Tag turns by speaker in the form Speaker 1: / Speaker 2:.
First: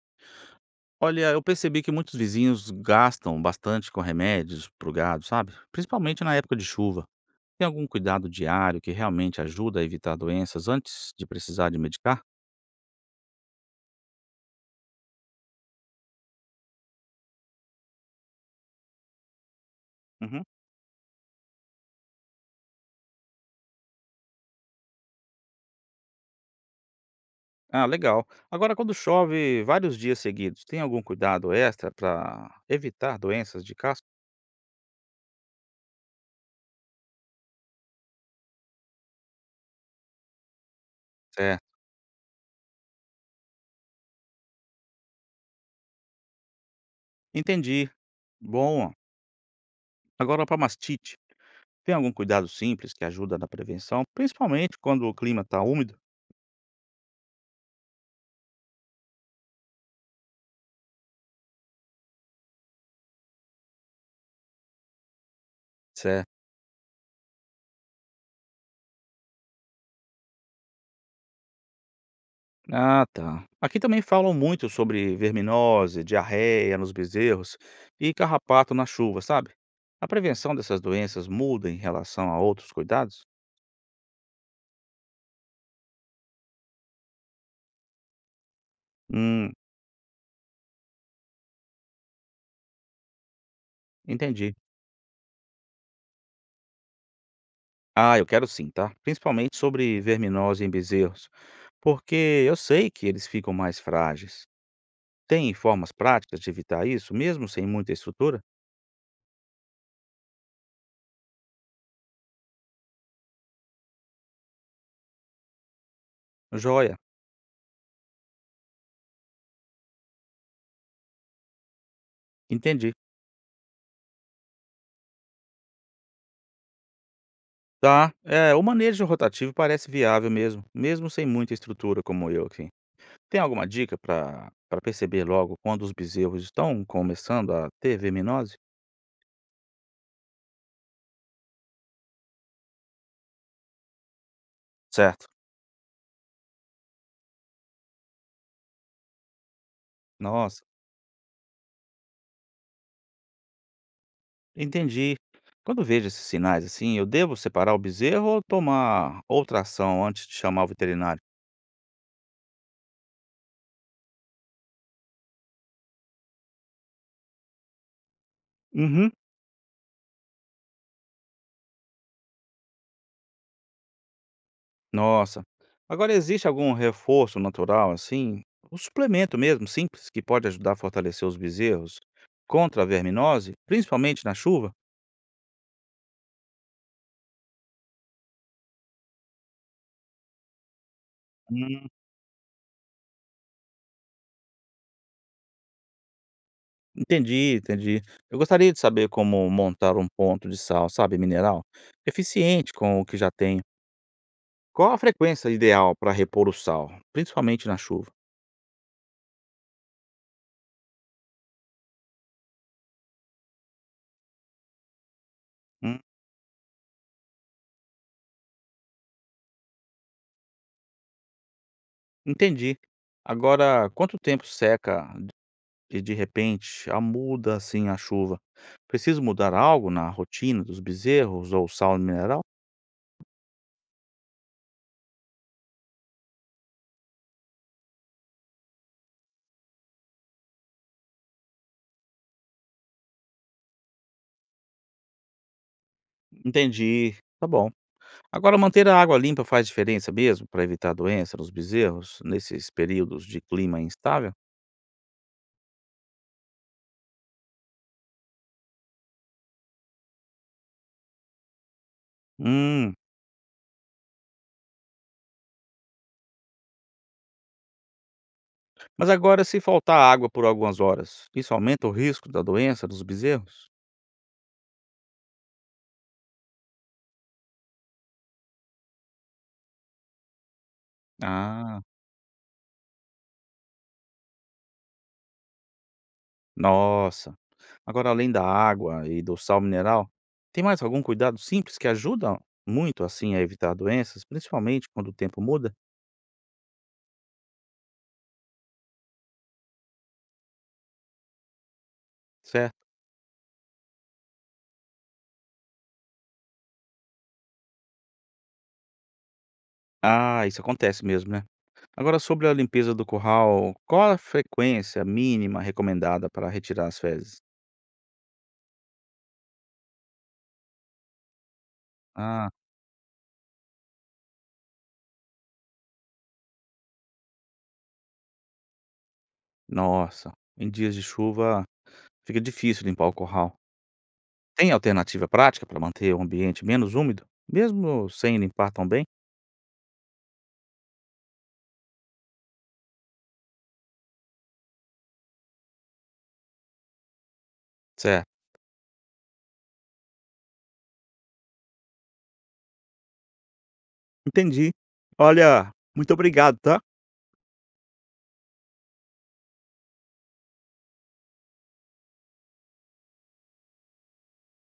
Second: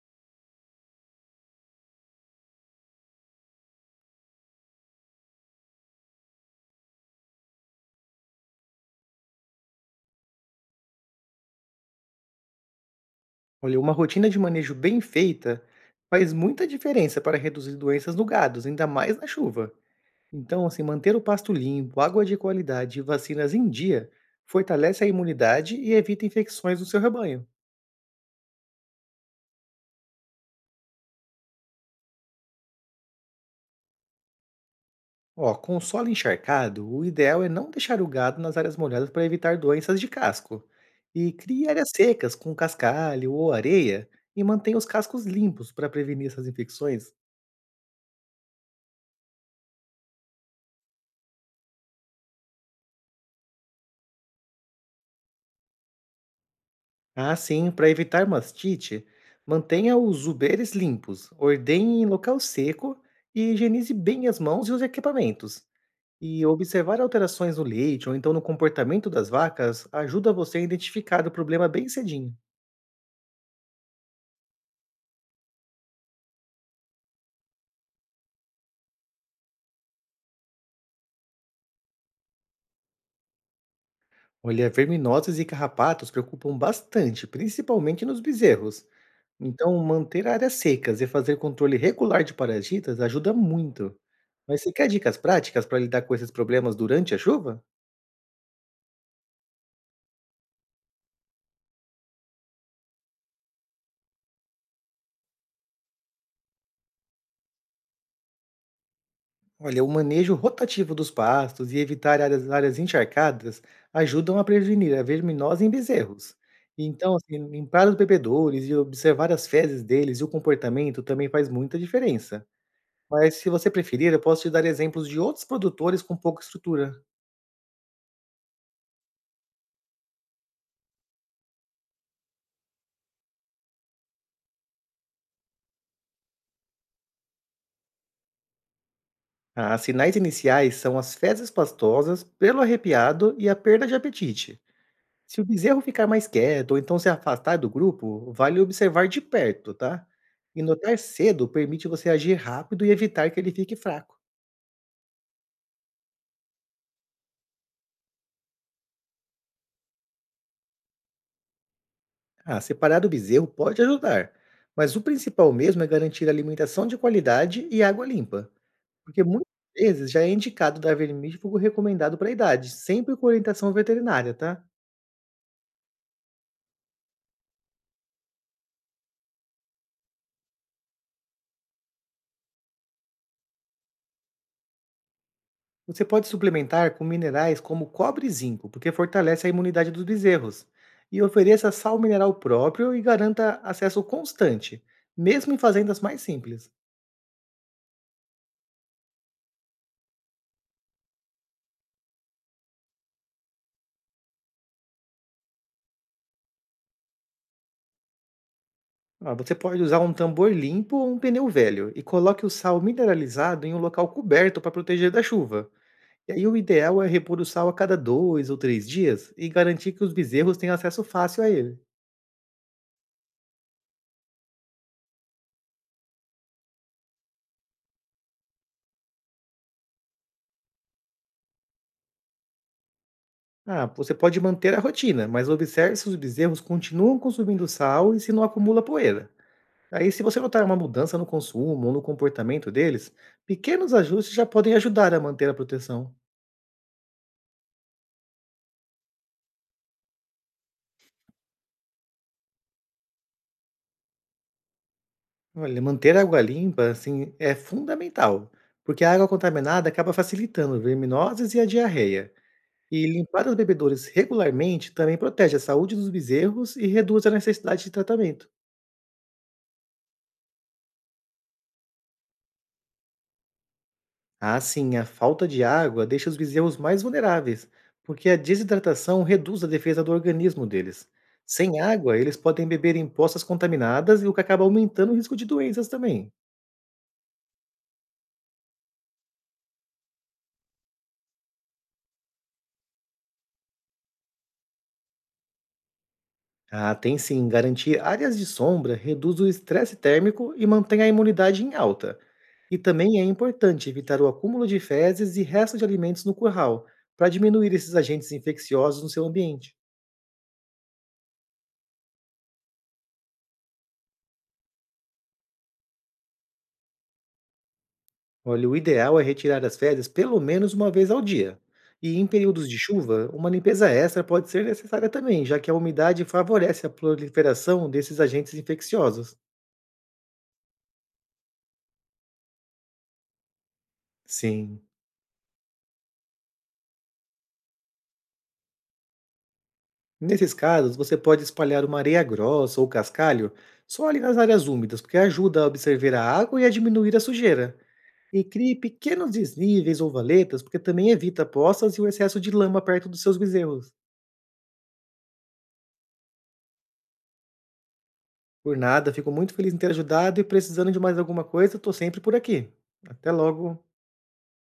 Speaker 1: Olha, eu percebi que muitos vizinhos gastam bastante com remédios pro gado, sabe? Principalmente na época de chuva. Tem algum cuidado diário que realmente ajuda a evitar doenças antes de precisar de medicar?
Speaker 2: Olha, uma rotina de manejo bem feita faz muita diferença para reduzir doenças no gado, ainda mais na chuva.
Speaker 1: Uhum.
Speaker 2: Então, assim, manter o pasto limpo, água de qualidade e vacinas em dia fortalece a imunidade e evita infecções no seu rebanho.
Speaker 1: Ah, legal. Agora, quando chove vários dias seguidos, tem algum cuidado extra para evitar doenças de casco?
Speaker 2: Ó, com o solo encharcado, o ideal é não deixar o gado nas áreas molhadas para evitar doenças de casco. E
Speaker 1: Certo.
Speaker 2: crie áreas secas com cascalho ou areia e mantenha os cascos limpos para prevenir essas infecções.
Speaker 1: Entendi. Bom. Agora, para mastite, tem algum cuidado simples que ajuda na prevenção, principalmente quando o clima está úmido?
Speaker 2: Ah, sim, para evitar mastite, mantenha os uberes limpos, ordenhe em local seco e higienize bem as mãos e os equipamentos.
Speaker 1: Certo.
Speaker 2: E observar alterações no leite ou então no comportamento das vacas ajuda você a identificar o problema bem cedinho.
Speaker 1: Ah, tá. Aqui também falam muito sobre verminose, diarreia nos bezerros e carrapato na chuva, sabe? A prevenção dessas doenças muda em relação a outros cuidados?
Speaker 2: Olha, verminoses e carrapatos preocupam bastante, principalmente nos bezerros.
Speaker 1: Hum,
Speaker 2: Então, manter áreas secas e fazer controle regular de parasitas ajuda muito.
Speaker 1: entendi.
Speaker 2: Mas você quer dicas práticas para lidar com esses problemas durante a chuva?
Speaker 1: Ah, eu quero sim, tá? Principalmente sobre verminose em bezerros, porque eu sei que eles ficam mais frágeis. Tem formas práticas de evitar isso, mesmo sem muita estrutura?
Speaker 2: Olha, o manejo rotativo dos pastos e evitar áreas encharcadas ajudam a prevenir a verminose em bezerros.
Speaker 1: Joia,
Speaker 2: Então, assim, limpar os bebedouros e observar as fezes deles e o comportamento também faz muita diferença.
Speaker 1: entendi.
Speaker 2: Mas, se você preferir, eu posso te dar exemplos de outros produtores com pouca estrutura.
Speaker 1: Tá, é, o manejo rotativo parece viável mesmo, mesmo sem muita estrutura como eu aqui. Tem alguma dica para perceber logo quando os bezerros estão começando a ter verminose?
Speaker 2: Ah, sinais iniciais são as fezes pastosas, pelo arrepiado e a perda de apetite.
Speaker 1: Certo.
Speaker 2: Se o bezerro ficar mais quieto ou então se afastar do grupo, vale observar de perto, tá? E
Speaker 1: Nossa,
Speaker 2: notar cedo permite você agir rápido e evitar que ele fique fraco.
Speaker 1: entendi. Quando vejo esses sinais assim, eu devo separar o bezerro ou tomar outra ação antes de chamar o veterinário?
Speaker 2: Ah, separar do bezerro pode ajudar, mas o principal mesmo é garantir alimentação de qualidade e água limpa,
Speaker 1: Uhum.
Speaker 2: porque muitas vezes já é indicado dar vermífugo recomendado para a idade, sempre com orientação veterinária, tá?
Speaker 1: Nossa. Agora existe algum reforço natural assim, um suplemento mesmo simples que pode ajudar a fortalecer os bezerros contra a verminose, principalmente na chuva?
Speaker 2: Você pode suplementar com minerais como cobre e zinco, porque fortalece a imunidade dos bezerros, e ofereça sal mineral próprio e garanta acesso constante, mesmo em fazendas mais simples.
Speaker 1: Entendi, entendi. Eu gostaria de saber como montar um ponto de sal, sabe, mineral, eficiente com o que já tenho. Qual a frequência ideal para repor o sal, principalmente na chuva?
Speaker 2: Ah, você pode usar um tambor limpo ou um pneu velho e coloque o sal mineralizado em um local coberto para proteger da chuva.
Speaker 1: Hum,
Speaker 2: E aí o ideal é repor o sal a cada 2 ou 3 dias e garantir que os bezerros tenham acesso fácil a ele.
Speaker 1: entendi. Agora, quanto tempo seca e de repente a muda assim a chuva? Preciso mudar algo na rotina dos bezerros ou sal mineral?
Speaker 2: Ah, você pode manter a rotina, mas observe se os bezerros continuam consumindo sal e se não acumula poeira. Aí, se você notar uma mudança no consumo ou no comportamento deles, pequenos ajustes já podem ajudar a manter a proteção.
Speaker 1: Entendi. Tá bom. Agora, manter a água limpa faz diferença mesmo para evitar doença nos bezerros nesses períodos de clima instável?
Speaker 2: Olha, manter a água limpa, assim, é fundamental, porque a água contaminada acaba facilitando verminoses e a diarreia.
Speaker 1: Hum.
Speaker 2: E limpar os bebedouros regularmente também protege a saúde dos bezerros e reduz a necessidade de tratamento.
Speaker 1: Mas agora se faltar água por algumas horas, isso aumenta o risco da doença dos bezerros?
Speaker 2: Ah, sim, a falta de água deixa os bezerros mais vulneráveis, porque a desidratação reduz a defesa do organismo deles. Sem
Speaker 1: Ah,
Speaker 2: água, eles podem beber em poças contaminadas e o que acaba aumentando o risco de doenças também.
Speaker 1: nossa. Agora além da água e do sal mineral, tem mais algum cuidado simples que ajuda muito assim a evitar doenças, principalmente quando o tempo muda?
Speaker 2: Ah, tem sim, garantir áreas de sombra reduz o estresse térmico e mantém a imunidade em alta.
Speaker 1: Certo?
Speaker 2: E também é importante evitar o acúmulo de fezes e restos de alimentos no curral, para diminuir esses agentes infecciosos no seu ambiente.
Speaker 1: Ah, isso acontece mesmo, né? Agora sobre a limpeza do curral, qual a frequência mínima recomendada para retirar as fezes?
Speaker 2: Olha, o ideal é retirar as fezes pelo menos uma vez ao dia. E em
Speaker 1: Ah,
Speaker 2: períodos de chuva, uma limpeza extra pode ser necessária também, já que a umidade favorece a proliferação desses agentes infecciosos.
Speaker 1: nossa. Em dias de chuva fica difícil limpar o curral. Tem
Speaker 2: Sim.
Speaker 1: alternativa prática para manter o ambiente menos úmido, mesmo sem limpar tão bem?
Speaker 2: Nesses casos, você pode espalhar uma areia grossa ou cascalho só ali nas áreas úmidas, porque ajuda a absorver a água e a diminuir a sujeira.
Speaker 1: Certo.
Speaker 2: E crie pequenos desníveis ou valetas, porque também evita poças e o excesso de lama perto dos seus bezerros.
Speaker 1: Entendi. Olha, muito obrigado, tá?
Speaker 2: Por nada, fico muito feliz em ter ajudado e precisando de mais alguma coisa, estou sempre por aqui. Até logo.